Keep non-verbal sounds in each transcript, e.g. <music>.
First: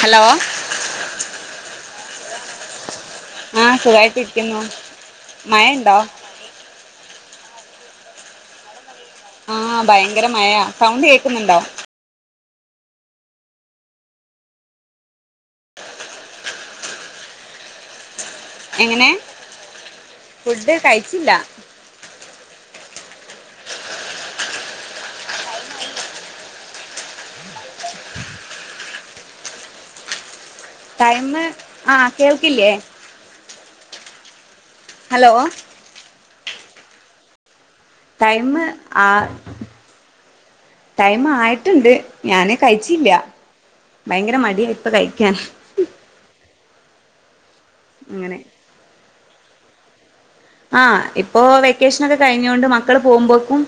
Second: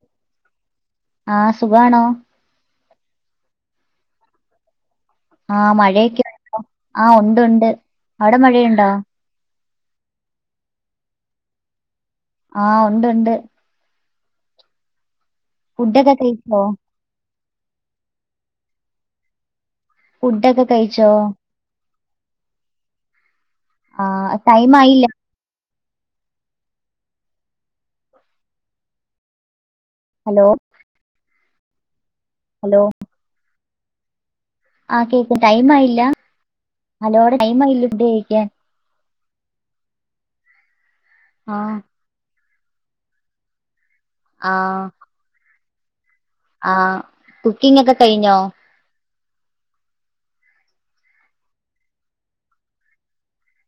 Hello ആഹ് സുഖണോ ആഹ് സുഖായിട്ടിരിക്കുന്നു ആഹ് മഴണ്ടോ മഴയൊക്കെോ ആഹ് ഉണ്ട് ഉണ്ട് അവിടെ മഴയുണ്ടോ ആഹ് ഭയങ്കര മഴ സൗണ്ട് കേക്കുന്നുണ്ടോ ആഹ് ഉണ്ട് ഉണ്ട് ഫുഡൊക്കെ കയ്ച്ചോ എങ്ങനെ ഫുഡൊക്കെ ഫുഡ് കഴിച്ചോ? കഴിച്ചില്ല ആഹ് ടൈം ആയില്ല ഹലോ ടൈമ് ആഹ് കേൾക്കില്ലേ ആ ഹലോ കേക്ക് ടൈമ് ആയില്ല ഹലോടെ ടൈമ് ആയില്ല ഫുഡ് കഴിക്കാൻ. ടൈമ് ആ ടൈമ് ആഹ് ആയിട്ടുണ്ട് ഞാന് കഴിച്ചില്ല ഭയങ്കര മടിയായി ആഹ് ഇപ്പ കഴിക്കാൻ ആഹ് കുക്കിംഗ് ഒക്കെ കഴിഞ്ഞോ അങ്ങനെ ആഹ് ഇപ്പോൊ വെക്കേഷൻൊക്കെ കഴിഞ്ഞൊണ്ട് മക്കള് പോവുമ്പോക്കും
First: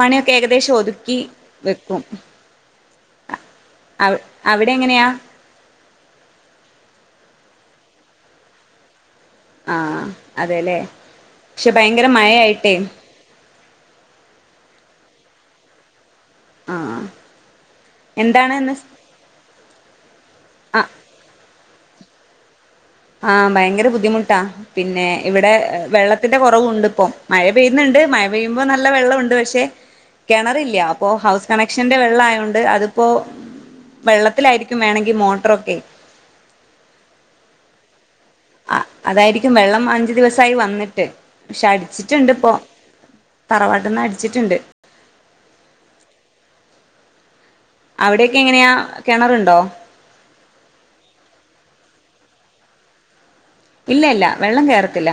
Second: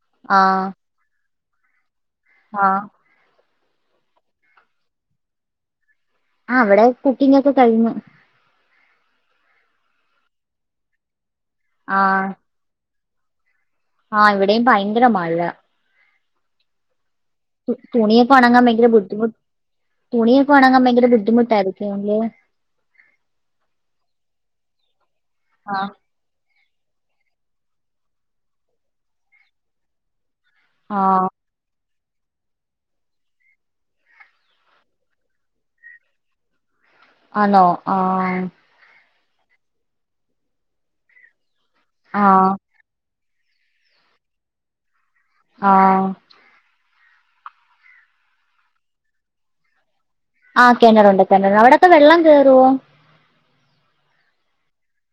പണിയൊക്കെ ഏകദേശം ഒതുക്കി വെക്കും ആ അ അവിടെ എങ്ങനെയാ ആ അവിടെ കുക്കിംഗ് ഒക്കെ കഴിഞ്ഞു ആ അതെല്ലേ പക്ഷെ ഭയങ്കര ആഹ് മഴയായിട്ടേ ആഹ് ഇവിടെയും ഭയങ്കര മഴ ആ തുണിയൊക്കൊണെങ്കാൻ ഭയങ്കര തുണിയൊക്കെ ആ ഒണങ്ങാൻ ഭയങ്കര ബുദ്ധിമുട്ടായിരുന്നു അല്ലേ ആഹ് ഭയങ്കര ബുദ്ധിമുട്ടാ പിന്നെ ഇവിടെ ആഹ് വെള്ളത്തിന്റെ കൊറവുണ്ട് മഴ പെയ്യുന്നുണ്ട് മഴ പെയ്യുമ്പോ നല്ല വെള്ളമുണ്ട് പക്ഷെ കെണറില്ല അപ്പോ ആഹ് ഹൗസ് കണക്ഷൻ ക്ഷന്റെ വെള്ളം ആയോണ്ട് അതിപ്പോൊ വെള്ളത്തിലായിരിക്കും വേണമെങ്കിൽ മോട്ടറൊക്കെ ആണോ ആ ആ അതായിരിക്കും വെള്ളം അഞ്ചു ദിവസായി വന്നിട്ട് പക്ഷെ അടിച്ചിട്ടുണ്ട് ആഹ് ഇപ്പൊ തറവാട്ടിന്ന് അടിച്ചിട്ടുണ്ട് ആ അവിടെയൊക്കെ എങ്ങനെയാ കെണറുണ്ടോ ആ കെണറുണ്ട് കെണറുണ്ട് അവിടൊക്കെ വെള്ളം കേയറോ ഇല്ല ഇല്ല വെള്ളം കേറത്തില്ല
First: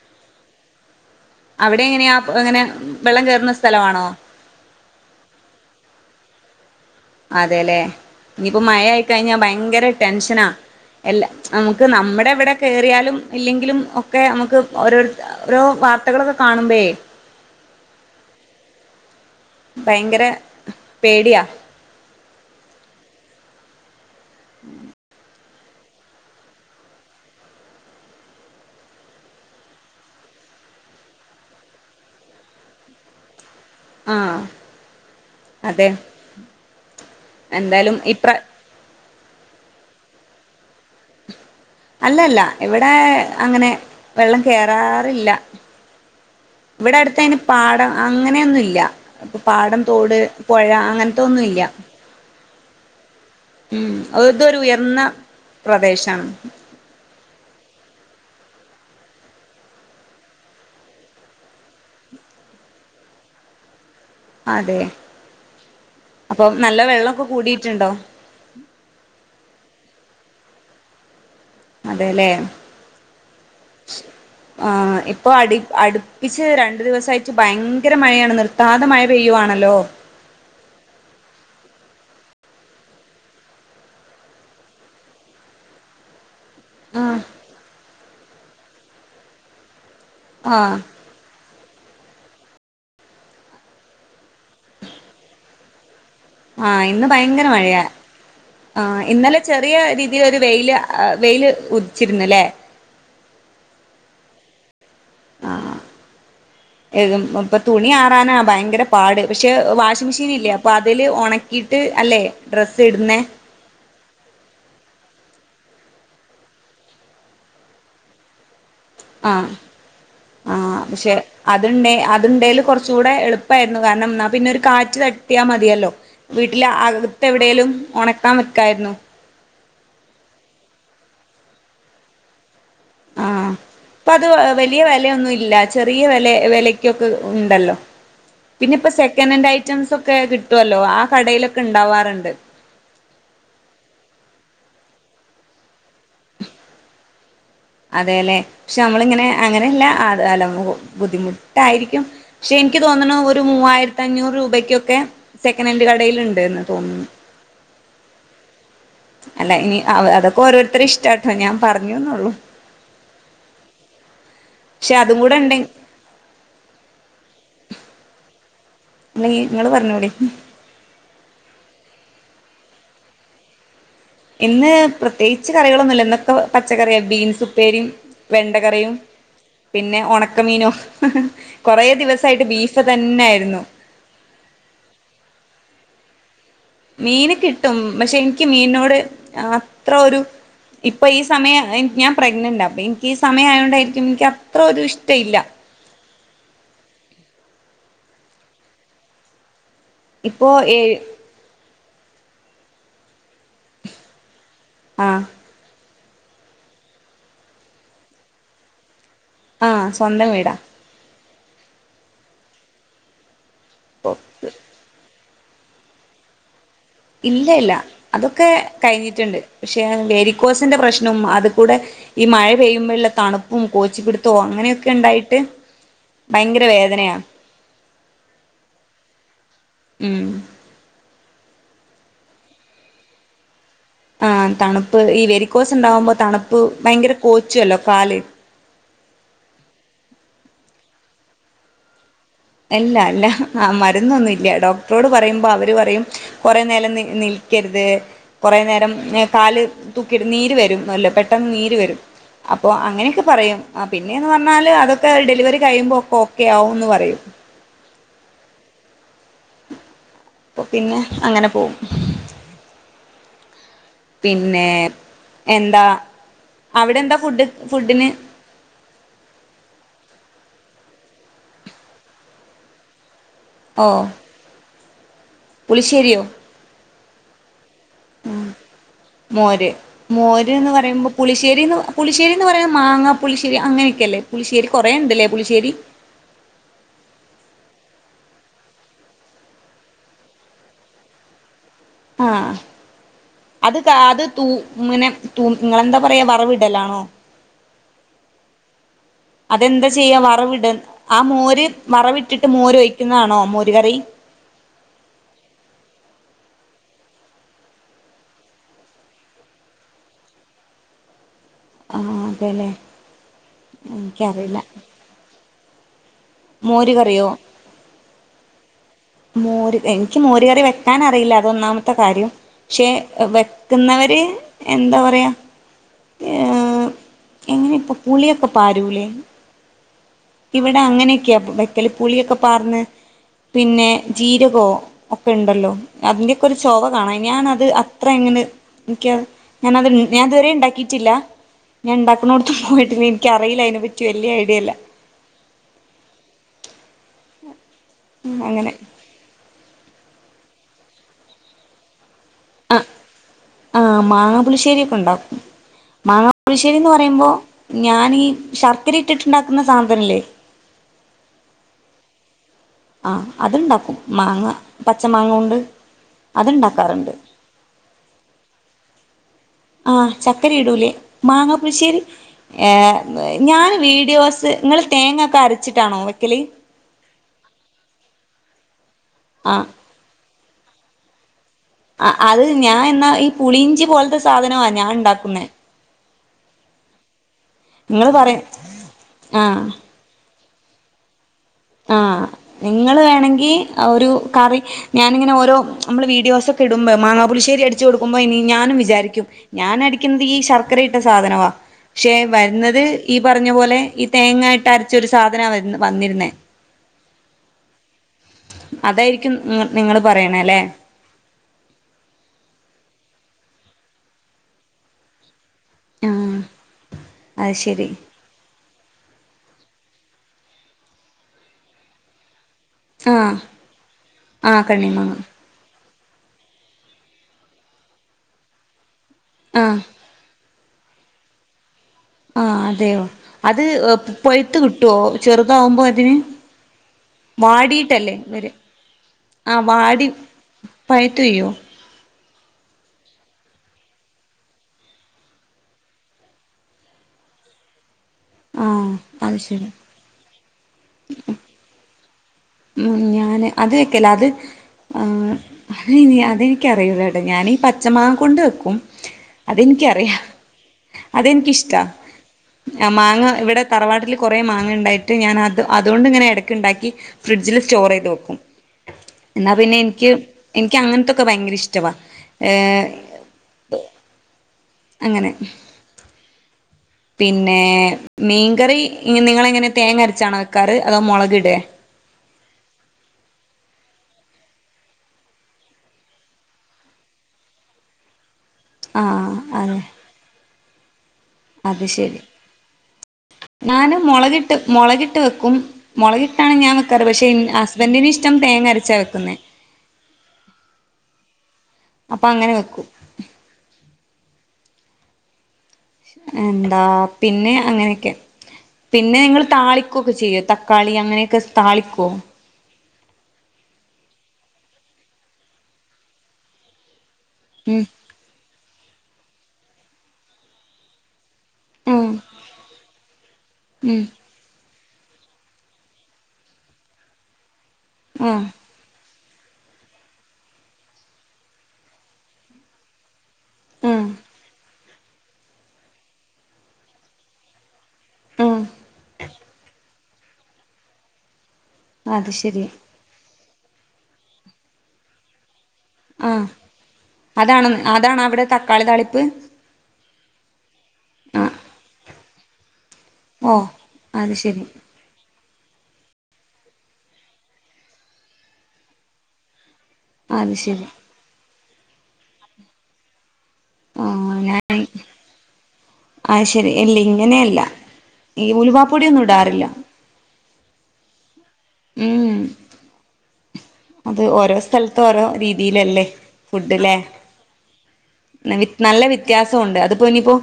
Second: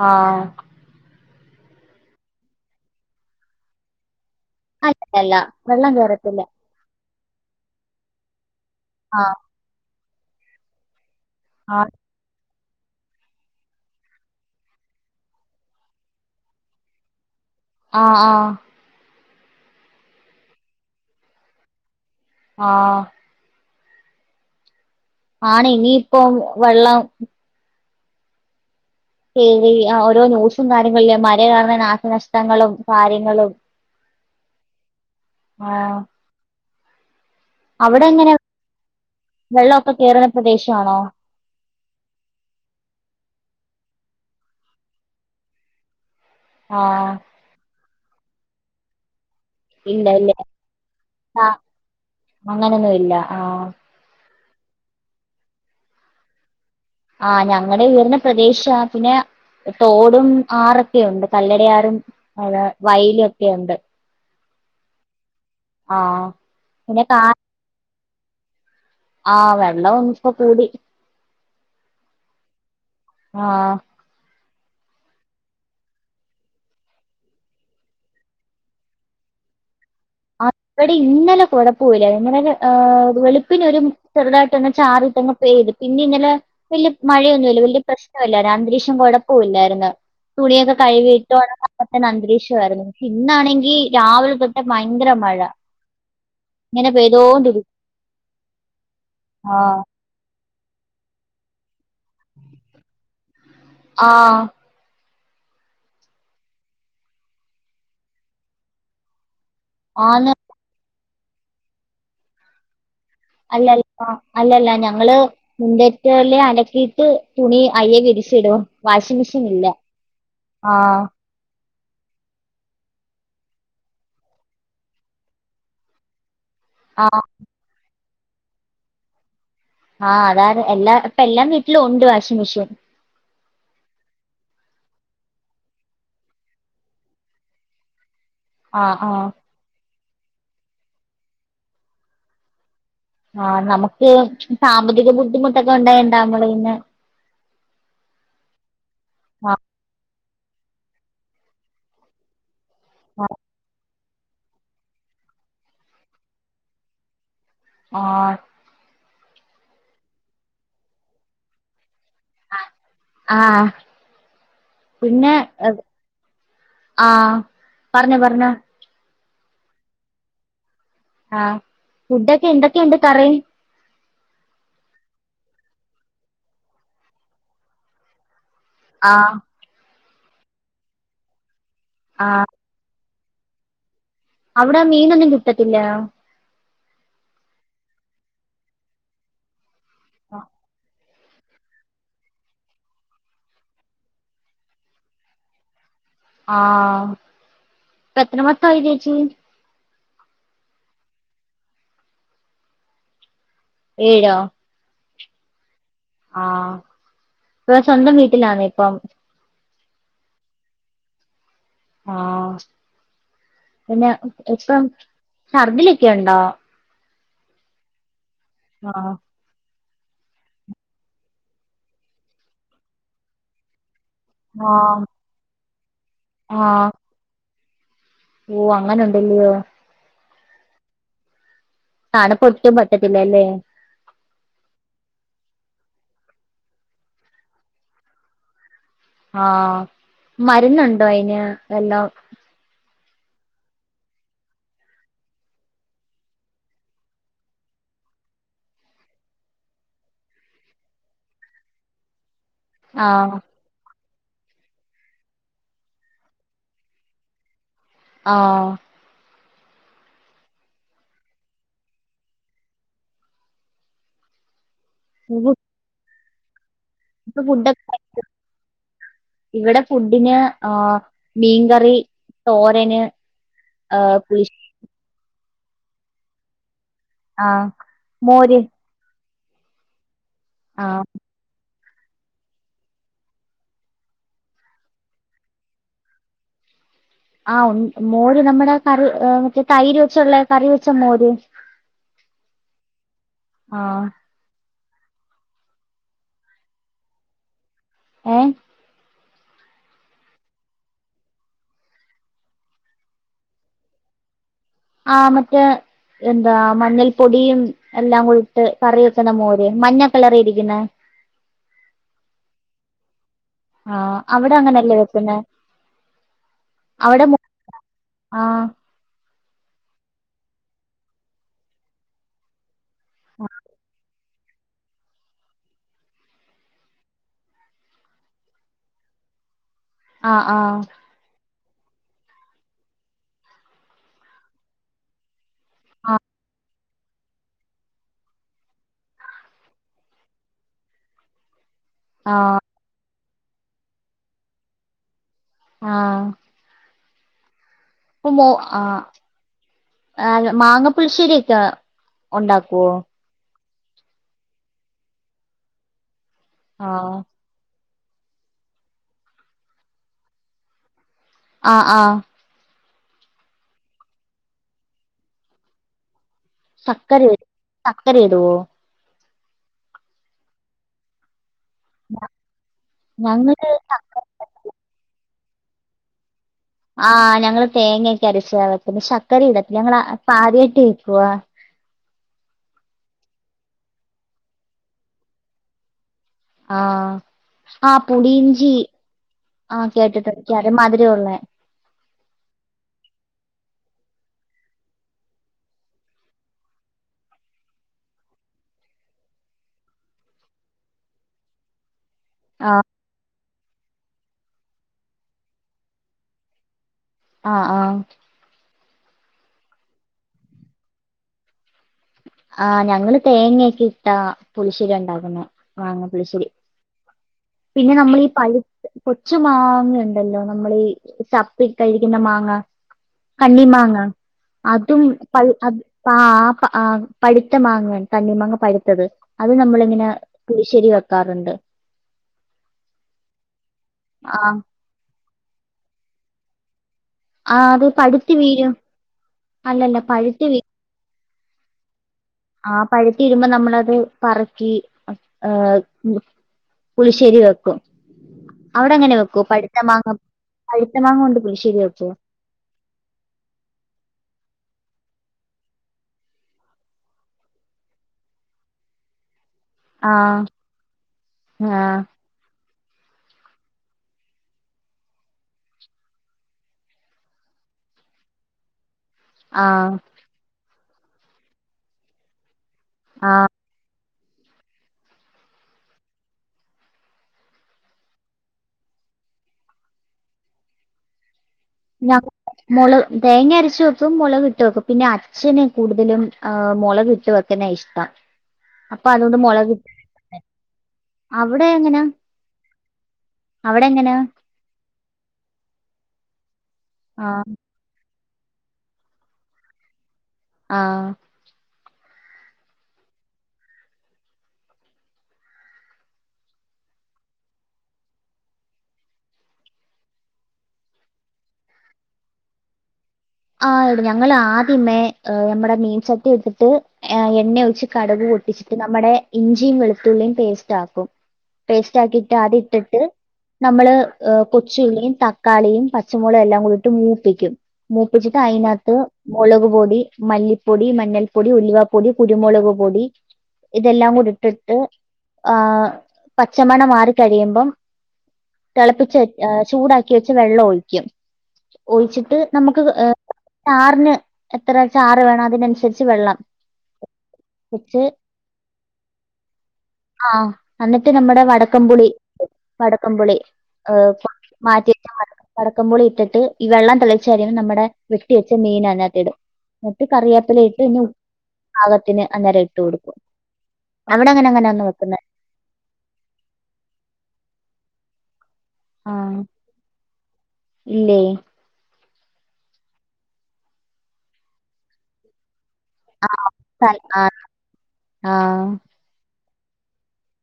ആ അവിടെ എങ്ങനെയാ എങ്ങനെ വെള്ളം കെയറുന്ന സ്ഥലമാണോ അല്ല അല്ല വെള്ളം കേയറത്തില്ല അതെല്ലെ ഇനിയിപ്പോ മഴ ആഹ് ആയിക്കഴിഞ്ഞാ ഭയങ്കര ടെൻഷനാ അല്ല നമുക്ക് ആഹ് നമ്മുടെ ഇവിടെ കയറിയാലും ഇല്ലെങ്കിലും ഒക്കെ നമുക്ക് ഓരോ ഓരോ വാർത്തകളൊക്കെ കാണുമ്പഴേ ആ ആ ഭയങ്കര പേടിയാ ആഹ ഉം ആണെ ഇനിയിപ്പൊ വെള്ളം കേറി ഓരോ ന്യൂസും കാര്യങ്ങളില്ലേ മഴ കാരണം നാശനഷ്ടങ്ങളും കാര്യങ്ങളും ആ അതെ ആഹ് എന്തായാലും അവിടെ എങ്ങനെ ഇപ്രാ വെള്ളമൊക്കെ കേയറുന്ന പ്രദേശാണോ അല്ലല്ല ഇവിടെ അങ്ങനെ വെള്ളം കേറാറില്ല ഇവിടെ ആഹ് അടുത്ത അയിന് പാടം അങ്ങനെയൊന്നുല്ല അപ്പൊ പാടം ഇല്ല തോട് ഇല്ല പൊഴ അങ്ങനത്തൊന്നും ആഹ് ഇല്ല അങ്ങനൊന്നും ഇല്ല ആ ഉം ഇതൊരു ഉയർന്ന പ്രദേശാണ് ആ ഞങ്ങടെ ഉയർന്ന പ്രദേശാ പിന്നെ തോടും ആറൊക്കെ ഉണ്ട്.. കല്ലടയാറും വയലും ഒക്കെയുണ്ട് അതെ ആഹ് അപ്പൊ നല്ല വെള്ളമൊക്കെ കൂടിട്ടുണ്ടോ ആഹ് വെള്ളം ഒന്ന് ഇപ്പോ കൂടി അതെല്ലേ ആഹ് ആ് ഇപ്പോ അടി അടുപ്പിച്ച് രണ്ടു ദിവസമായിട്ട് ഭയങ്കര മഴയാണ് നിർത്താതെ മഴ പെയ്യുകയാണ് ഹലോ ആ അവിടെ ഇന്നലെ കൊഴപ്പുല്ല ഇന്നലെ വെളുപ്പിന് ഒരു ചെറുതായിട്ടോന്ന് ചാറി ങ്ങ <unintelligible> പെയ്ത് പിന്നെ ഇന്നലെ വല്യ ആഹ് മഴയൊന്നുല്ല വല്യ പ്രശ്നവും ഇല്ലായിരുന്നു അന്തരീക്ഷം കൊഴപ്പമില്ലായിരുന്നു തുണിയൊക്കെ ആഹ് കഴുകി <unintelligible> അന്തരീക്ഷാ യിരുന്നു. ഇന്നാണെങ്കി രാവിലെ തൊട്ട് മഴ ങ്കരമഴ ആഹ ഇന്ന് ഭയങ്കര മഴയാ ആ ഇന്നലെ ചെറിയ ആഹ് രീതിലൊരു വെയിലാ ആ വെയില് ഉദിച്ചിരുന്ന്ല്ലേ ആ അ ആ ഏതും ഇപ്പൊ തുണി ആറാനാ ഭയങ്കര പാട് പക്ഷെ വാഷിംഗ് ആന്ന് മിഷീനില്ലേ അപ്പൊ അതില് ഒണക്കീട്ട് അല്ലേ ഡ്രസ് അല്ലല്ല അല്ലല്ല ഞങ്ങള് <unintelligible> അലക്കീട്ട് തുണി അയ്യെയെ വിരിച്ചിടോ? വാഷിംഗ് മെഷീൻ ആഹ് ഇല്ല ആഹ <unintelligible> അത് ഇണ്ടേല് കൊർച്ചൂടെ എളുപ്പായിരുന്നു കാരണം എന്നാ പിന്നെ ഒരു കാറ്റ് തട്ടിയാ മതിയല്ലോ. വീട്ടിലെ അ ആ അകത്തെവിടെലും ഒണക്കാൻ വക്കായിർന്നു. ആ അതാണ് എല്ലാ ഇപ്പൊ എല്ലാം വീട്ടിലും ഒണ്ട് വാഷിംഗ് മിഷീൻ ഇപ്പത് വലിയ വെലയൊന്നും ഇല്ല ചെറിയ വെല വെലക്കൊക്കെ ഉണ്ടല്ലോ പിന്നെ ഇപ്പ ആഹ് ആഹ് സെക്കനൻഡ് ഐറ്റംസ് ഒക്കെ കിട്ടൊല്ലോ, ആ കടയിലൊക്കെ ഇണ്ടാവാറുണ്ട്. ആഹ നമക്ക് സാമ്പത്തിക ബുദ്ധിമുട്ടൊക്കെ ഉണ്ടായോണ്ടമ്മള് പിന്നെ അതേലെ പക്ഷെ അമ്മളിങ്ങനെ ആഹ് അങ്ങനെല്ലാ അ <unintelligible> ബുദ്ധിമുട്ടായിരിക്കും പക്ഷെ ഇനിക്ക് തോന്നുണു ആഹ് ഒരു മൂവായിരത്തി പത്തഞ്ഞൂറ് രൂപയ്ക്കൊക്കെ സെക്കനന്റ് കടയില്ണ്ട്ന്ന തോന്നുന്നേ ആ അല്ല ഇനി അ ഒ അതൊക്കെ ഓരോരുത്തരെ ഇഷ്ടാട്ടോ ഞാൻ പറഞ്ഞ അ അആ പക്ഷെ അതും പിന്നെ കൂടെ ഉണ്ടെ ആ പർഞ്ഞോ പർഞ്ഞോ <unintelligible> ഇങ്ങള് പറഞ്ഞൂടി ആഹ് ഫുഡൊക്കെ എന്തൊക്കെയുണ്ട് കറി ഇന്ന് പ്രത്യേകിച്ച് കറികളൊന്നുല്ല ഇന്ന് പ്പോ പച്ചക്കറിയാ ബീൻസ് ഇപ്പേരിം വെണ്ടകറിയും ആഹ് പിന്നെ ഉണക്കമീനും കൊറേ ദിവസായിട്ട് ബീഫ് തന്നെ. <unintelligible> യിരുന്നു. അവ്ടാ മീനൊന്നും കിട്ടത്തില്ലാ മീന് കിട്ടും പക്ഷെ ഇൻക്കി മീനോട് അത്ര ഒരു ഇ ഇപ്പൊ ഈ സമയം എനി ഞാൻ പ്രഗ്നന്റാ അപ്പനിക്കീ സമയായോണ്ടായിരിക്കും എനിക്ക് അത്ര ഒരു ഇഷ്ടയില്ല. ഇപ്പോ എത്ര മൊത്തായി ചേച്ചി ഇപ്പോ ഏഴ് ഏഴോ ആ ആഹ ഇപ്പൊ സ്വന്തം വീട്ടിലാന്നോ ഇപ്പം ആ സ്വന്തം വീടാ ആ പിന്നെ ഇപ്പം ഛർദിലൊക്കെയുണ്ടോ? ഇല്ല ല്ല അതൊക്കെ ആഹ് കഴിഞ്ഞിട്ട്ണ്ട്. പക്ഷേ വെരിക്കോസിന്റെ പ്രശ്നും അതികൂടെ ഈ മഴ പെയ്യുമ്പഴുള്ള തണുപ്പും കോച്ചി പിടി തോ ആഹ് അങ്ങനെയൊക്കെണ്ടായിട്ട് ഭയങ്കര വേദനയാ ഓ അങ്ങനുണ്ടല്ലയോ? മ് തണുപ്പൊട്ടും പറ്റത്തില്ലല്ലേ ആഹ തണുപ്പ് ഈ വെരിക്കോസ് ണ്ടാവുമ്പോ തണുപ്പ് ഭയങ്കര കോച്ചോല്ലോ കാല് ആഹാ മരുന്നുണ്ടോ അയിന് എല്ലാം ഇല്ല ല്ല ആ മരുന്നൊന്നും ഇല്ല ഡോക്ടറോട് പറയുമ്പോ അവർ പറയും കുറേ നേരം നിൽക്കരുത്. <unintelligible> കൊറെ നേരം എ കാല് തൂക്കിട്ട് നീര്‌വെരും നല്ലം പെട്ടെന്ന് നീര്‌വെരും. അപ്പോ അങ്ങനെയൊക്കെ ആഹ് പറയും ആഹ് പിന്നെന്ന് പറഞ്ഞാല് അതൊക്കെ ഡെലിവറി കഴിയുമ്പോക്കെ ഓക്കെ ആവുംന്ന് പറയും. ആ.. അപ്പ പിന്നെ അങ്ങനെ പോവും. പിന്നെ ഇപ്പൊ എന്താ. അവിടെ എന്താ <unintelligible> ഫുഡ് ഫുഡൊക്കെ ഫുഡിന് കഴിച്ചോ? ഇവിടെ ഫുഡിന്. ആ മീൻകറി, തോരന്, ഓ ആ പുളിശേരി. പുളിശ്ശേരിയോ? ആഹ് മോര്. മോര് മോര്ന്ന് ആഹ് പറയുമ്പോ പുളിശ്ശേരിന്ന്. പുളിശേരിന്ന് പറയുന്നത് മാങ്ങ പുളിശ്ശേരി അങ്ങനെയൊക്കെ അല്ലേ പുളിശ്ശേരി കൊറേ ഇണ്ട്ല്ലേ പുളിശേരി. <inaudible> ആ മ് മോര് നമ്മുടെ കറി ഹ് മറ്റേ തൈര് വെച്ചുള്ള കറി വെച്ച മോര്. ആഹ് അത് ആഹ് അത് തൂ - ഇങ്ങനെ തൂ നിങ്ങളെന്താ പറയാ വറവിടലാണോ? ഏ. അതെന്താ ചെയ്യാ വറവിട് ആ മോര് വറവിട്ടിട്ട് മോര് ഒഴിക്കുന്നതാണോ മോര് കറി. ആ മറ്റേ. എന്താ മഞ്ഞൾ പൊടിയും എല്ലാം ഇട്ട് കറി വെക്കുന്ന മോര് മഞ്ഞ കളറിരിക്കുന്നെ ആ അതെല്ലേ. ആഹ് അവിടെ എനിക്കറിയില്ല ങ്ങനല്ലേ വെക്കുന്നെ. മോര് അവിടെ കറിയോ <unintelligible> ആഹ്. മോര് എനിക്ക് മോര് കറി വെക്കാനറിയില്ല അതൊന്നാമത്തെ കാര്യം. ക്ഷെ വെക്കുന്നവര്. എന്താ പറയാ ഏ ഹ് എങ്ങനെപ്പം പുളിയൊക്കെ പാരൂലെ. ആഹ് ആഹ് ഇവിടെ അങ്ങനെയൊക്കെയാ വെക്കല് പുളിയൊക്കെ പാർന്ന് പിന്നെ. ജീരകോ ഒക്കെ ഉണ്ടല്ലോ ആഹ് അതിന്റൊക്കെ ഒരു ചൊവ. <unintelligible> ഞാനത് അത്ര ങ്ങട് ൻക്ക് ഞാനത് ഞാതുവരെ ണ്ടാക്കിറ്റില്ല. ആഹ് ഞാണ്ടാക്കുണോട്ത്ത് പോയിട്ടില്ല ഇൻക്കറീല്ല അയിനെ പറ്റി വല്ല്യ ഐഡിയല്ല. ആഹ്. ഇപ്പ മോ അങ്ങനെ ആ ഏ മാങ്ങ പുളിശ്ശേരി ക്ക. ഉണ്ടാക്കുവോ? ആഹ് മാങ്ങ പുളിശ്ശേരിക്കെ ഉണ്ടാക്കും മാങ്ങപുളിശ്ശേരിന്ന് ആഹ് പറയുമ്പോ. ഞാനീ ശർക്കര ഇട്ടിട്ടുണ്ടാക്കുന്ന സാധാനല്ലേ? ആ ആഹ്. ആ അത്ണ്ടാക്കും മാങ്ങ പച്ച മാങ്ങോണ്ട്. സക്കര സക്കര ഇടുവോ? ആഹ് ചക്കര ഇടൂലേ മാങ്ങ ളിശേരി ഏഹ് ഞങ്ങള് ഞാൻ വീഡിയോസ് ങ്ങള് തേങ്ങക്കെ അര വച്ചിട്ടാണോ വെക്കലി ആഹ് ഞങ്ങള് തേങ്ങൊക്കെ അരച്ചാ വെക്കല് ശക്കര ആഹ് ഇടത്തില്ല ഞങ്ങള് <unintelligible> വാ. അ അവ് ഞാ എന്നാ ഈ പുളിഞ്ചി പോൽത്തെ സാധനവാ ഞാൻ ഉണ്ടാക്കുന്നേ. ആഹ് ആ ഇങ്ങള് പറയും പുളിഞ്ചി ആഹ് ആ കേട്ടിട്ട് <unintelligible> മാതിരിയ ഉള്ളേ. ആ നിങ്ങൾ വേണെങ്കി ഒരു കറി ഹ് ഞാനിങ്ങനെ ഓരോ നമ്മൾ വീഡിയോസൊക്കെ ഇടുമ്പോ. മാങ്ങാ പുലിശ്ശേരി അടിച്ചു കൊടുക്കുമ്പോ ഇനി ഞാനും വിജാരിക്കും ഞാനടിക്കുന്നത് ഈ ശർക്കരയിട്ട സാധനവാ. ക്ഷെ വരുന്നത് ആഹ് ഈ പറഞ്ഞ പോലെ ഈ തേങ്ങായിട്ട് അരച്ചൊരു സാധനാ വ വന്നിരുന്നേ. ആ ആഹ്. അതായിരിക്കും ഹ്മ് നിങ്ങള് പറിണെ ലെ. ആഹ് ഞങ്ങള് തേങ്ങൊക്കെ ഇട്ടാ പുളിശേരി ഉണ്ടാക്കുന്ന മാങ്ങ ആഹ് പുളിശ്ശേരി. അത് ശരി പിന്നെ നമ്മളീ പഴു കൊച്ചു മാങ്ങയുണ്ടല്ലോ? നമ്മളീ ചപ്പി കഴിക്കുന്ന മാങ്ങ. ആഹ് കണ്ണിമാങ്ങ ആഹ് അതും കണ്ണിമാങ്ങ പഴ് അത് ആ ആ പ ആ പഴ്ത്ത മാങ്ങയാണ് കണ്ണിമാങ്ങ പഴ്ത്തത്. അത് ആഹ് നമ്മളിങ്ങനെ പുളിശ്ശേരി വെക്കാറ്ണ്ട്. ആ അതെയോ. അത് ആ പൊയ്ത്ത് കിട്ടുവോ? ചെറുതാവുമ്പോ അതിന് ആ അത് വാടിട്ടല്ലേ പഴുത്ത് വര. വീഴും ആ അല്ലല്ല വാടി പഴുത്ത് വീ പഴ്‌ <unintelligible> ആ പഴുത്തി ഇരുമ്പോ നമ്മളത് പറക്കി പുളിശ്ശേരി വെക്കും. ആഹ് അവിടങ്ങനെ അത് വെക്കൊ? ശരി പഴ്ത്ത മാങ്ങ പഴ്‌ത്ത മാങ്ങോണ്ട് പുളിശ്ശേരി വെക്കോ? ഉം. ഞാന് അത് വെക്കല്ല. അത് ആ. അതെനിക്കറിയൂല്ല കേട്ടോ. ഞാനീ പച്ച മാങ്ങ കൊണ്ട് വെക്കും. അതെനിക്കറിയാം. ആഹ് അതെനിക്കിഷ്ടാ. ആഹ് ആ മാങ്ങ ഇവിടെ തറവാട്ടിൽ കുറെ മാങ്ങണ്ടായിട്ട്, ഞാൻ അത് അതുകൊണ്ടിങ്ങനെ എടക്ക്ണ്ടാക്കി ഫ്രിഡ്ജില് സ്റ്റോറൈയ്ത് വെക്കും. ആഹ് എന്നാപ്പിന്നെനിക്ക് എനിക് ക്കങ്ങനത്തൊക്കെ ഭയങ്കര ഇഷ്ടവാ. ഏ ആഹ് അങ്ങനെ. പിന്നെ മീൻകറി നിങ്ങളെങ്ങനെ തേങ്ങ അരച്ചാണോ വെക്കാറ്? അതോ മൊളകിട്എ? <unintelligible> മൊള്, തേങ്ങ അരച്ചു വെക്കും മുളക്ട്ട് വെക്കും പിന്നെ അച്ഛന് കൂടുതലും മുളകിട്ട് വെക്ക്‌ന്ന ഇഷ്ട. അപ്പൊ ആഹ് അതുകൊണ്ട് അതെ മുളകിട്ട് അത് ശരി. അവിടെ ഞാന് എങ്ങനാ മുളകിട്ട് മുളകിട്ട് വെക്കും. മുളകിട്ടാണ് ഞാൻ വെക്കാറ്. പക്ഷെ ഇൻ ആഹ് ഹസ്ബൻറിന് ഇഷ്ടം തേങ്ങ അരച്ച വെക്കുന്നെ. ആഹ് അപ്പ അങ്ങനെ വെക്കും. എന്താ പിന്നെ അങ്ങനെയൊക്കെ. പിന്നെ നിങ്ങൾ താളിക്കൊക്കെ ചെയ്യോ? തക്കാളി അങ്ങനെയൊക്കെ സ്താളിക്കൊ? ആ എ ഞങ്ങൾ ആദ്യമേ മ്മടെ മീൻ ചട്ടി എടുത്തിട്ട് എണ്ണ ഉം ഒയിച്ച് കടുക് പൊട്ടിച്ചിട്ട് നമ്മടെ ഇഞ്ചിയും വെളുത്തുള്ളിയും പേസ്റ്റ് ആക്കും. ഉം പേസ്റ്റാക്കിട്ട് അതിട്ടിട്ട് നമ്മള് ഉം കൊച് ച്ചുള്ളിയും തക്കാളിയും പച്ചമുളകെല്ലാം കൂടിട്ട് മൂപ്പിക്കും മൂപ്പിച്ചിട്ട് ആഹ് അയിനാത്ത് മൊളക് പൊടി, മല്ലിപ്പൊടി, മഞ്ഞൾ പൊടി, ഉലുവപ്പൊടി, കുരുമുളക് പൊടി ആഹ് ഇതെല്ലാം കൂടിട്ടിട്ട് ആ പച്ചമണമാറി കഴിയുമ്പം ആഹ് തെളപ്പിച്ച ചൂടാക്കി വെച്ച വെള്ളം ഒഴിക്കും. അത് ഒഴിച്ചിട്ട് ശരി നമുക്ക് ഏ ചാറിന് എത്ര ചാറ് വേണം അതിനനുസരിച്ച് വെള്ളം ആഹ് അതാണ് അതാണവടെ തക്കാളി താളിപ്പ്? ആഹ്. എന്നിട്ട് നമ്മടെ ആഹ് വടക്കംപുളി വടക്കംപുളി, ഓ ഉ അത് ശരി മാറ്റിയിട്ട വടക്കംപുളി ഇട്ടിട്ട് ഈ വെള്ളം തിള നമ്മടെ വെട്ടി വെച്ച മീനതിനകത്തിടും. എന്നിട്ട് അത് കറിയേപ്പില ഇട്ട് ശരി ഇനിയുപ്പ് പാകത്തിന് അന്നേരം ഇട്ട് കൊടുക്കും. അവിടെ ആഹ്. അങ്ങനെ അങ്ങനെ ഞാൻ. ഒന്ന് വെക്കുന്നത് ആ ശരി ഇല്ലിങ്ങനെയല്ല. ഈ ആ ഉലവാപ്പൊടിയൊന്നും ഇടാറില്ല. ഇല്ലേ ഉം അത് ഓരോ സ്ഥലത്ത് ഓരോ രീതി തിയിലല്ലേ ആ ഫുഡ്ല്ലേ സൽ- ആ ആ നല്ല വ്യത്യാസ തുണ്ട്. അതിപ്പോ ഇനിയിപ്പോ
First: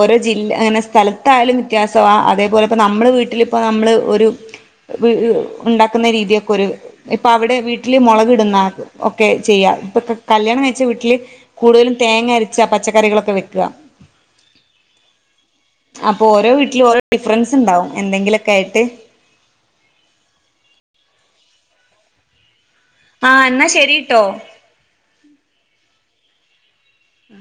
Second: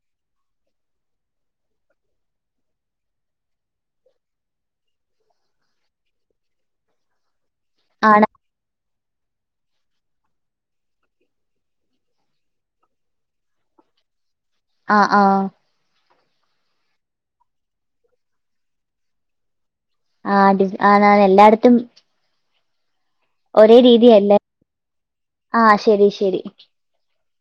ഓരോ ജില്ല, അങ്ങനെ സ്ഥലത്തായാലും വ്യത്യാസവാ അതേപോലെ ഇപ്പോ നമ്മുടെ വീട്ടിലും. ഇപ്പോ നമ്മള് ഒരു ഉണ്ടാക്കുന്ന രീതിയൊക്കെ ഒരു ഇപ്പ അവിടെ വീട്ടില് ആണ് മുളക് ഇടുന്ന ഒക്കെ ചെയ്യ ഇപ്പൊ കല്യാണം കഴിച്ച വീട്ടില് കൂടുതലും തേങ്ങ അരച്ച പച്ചക്കറികളൊക്കെ വെക്കുക ആഹ ആഹ അപ്പൊ ഓരോ വീട്ടിലും ഓരോ ഡിഫറൻസ് ഉണ്ടാവും എന്തെങ്കിലും ഒക്കെ ആയിട്ട് ആ ആണ് ആണ് എല്ലായിടത്തും ആ എന്നാ ഒരേ ശരിട്ടോ രീതിയല്ല ആഹ ശരി ശരി ഉഹ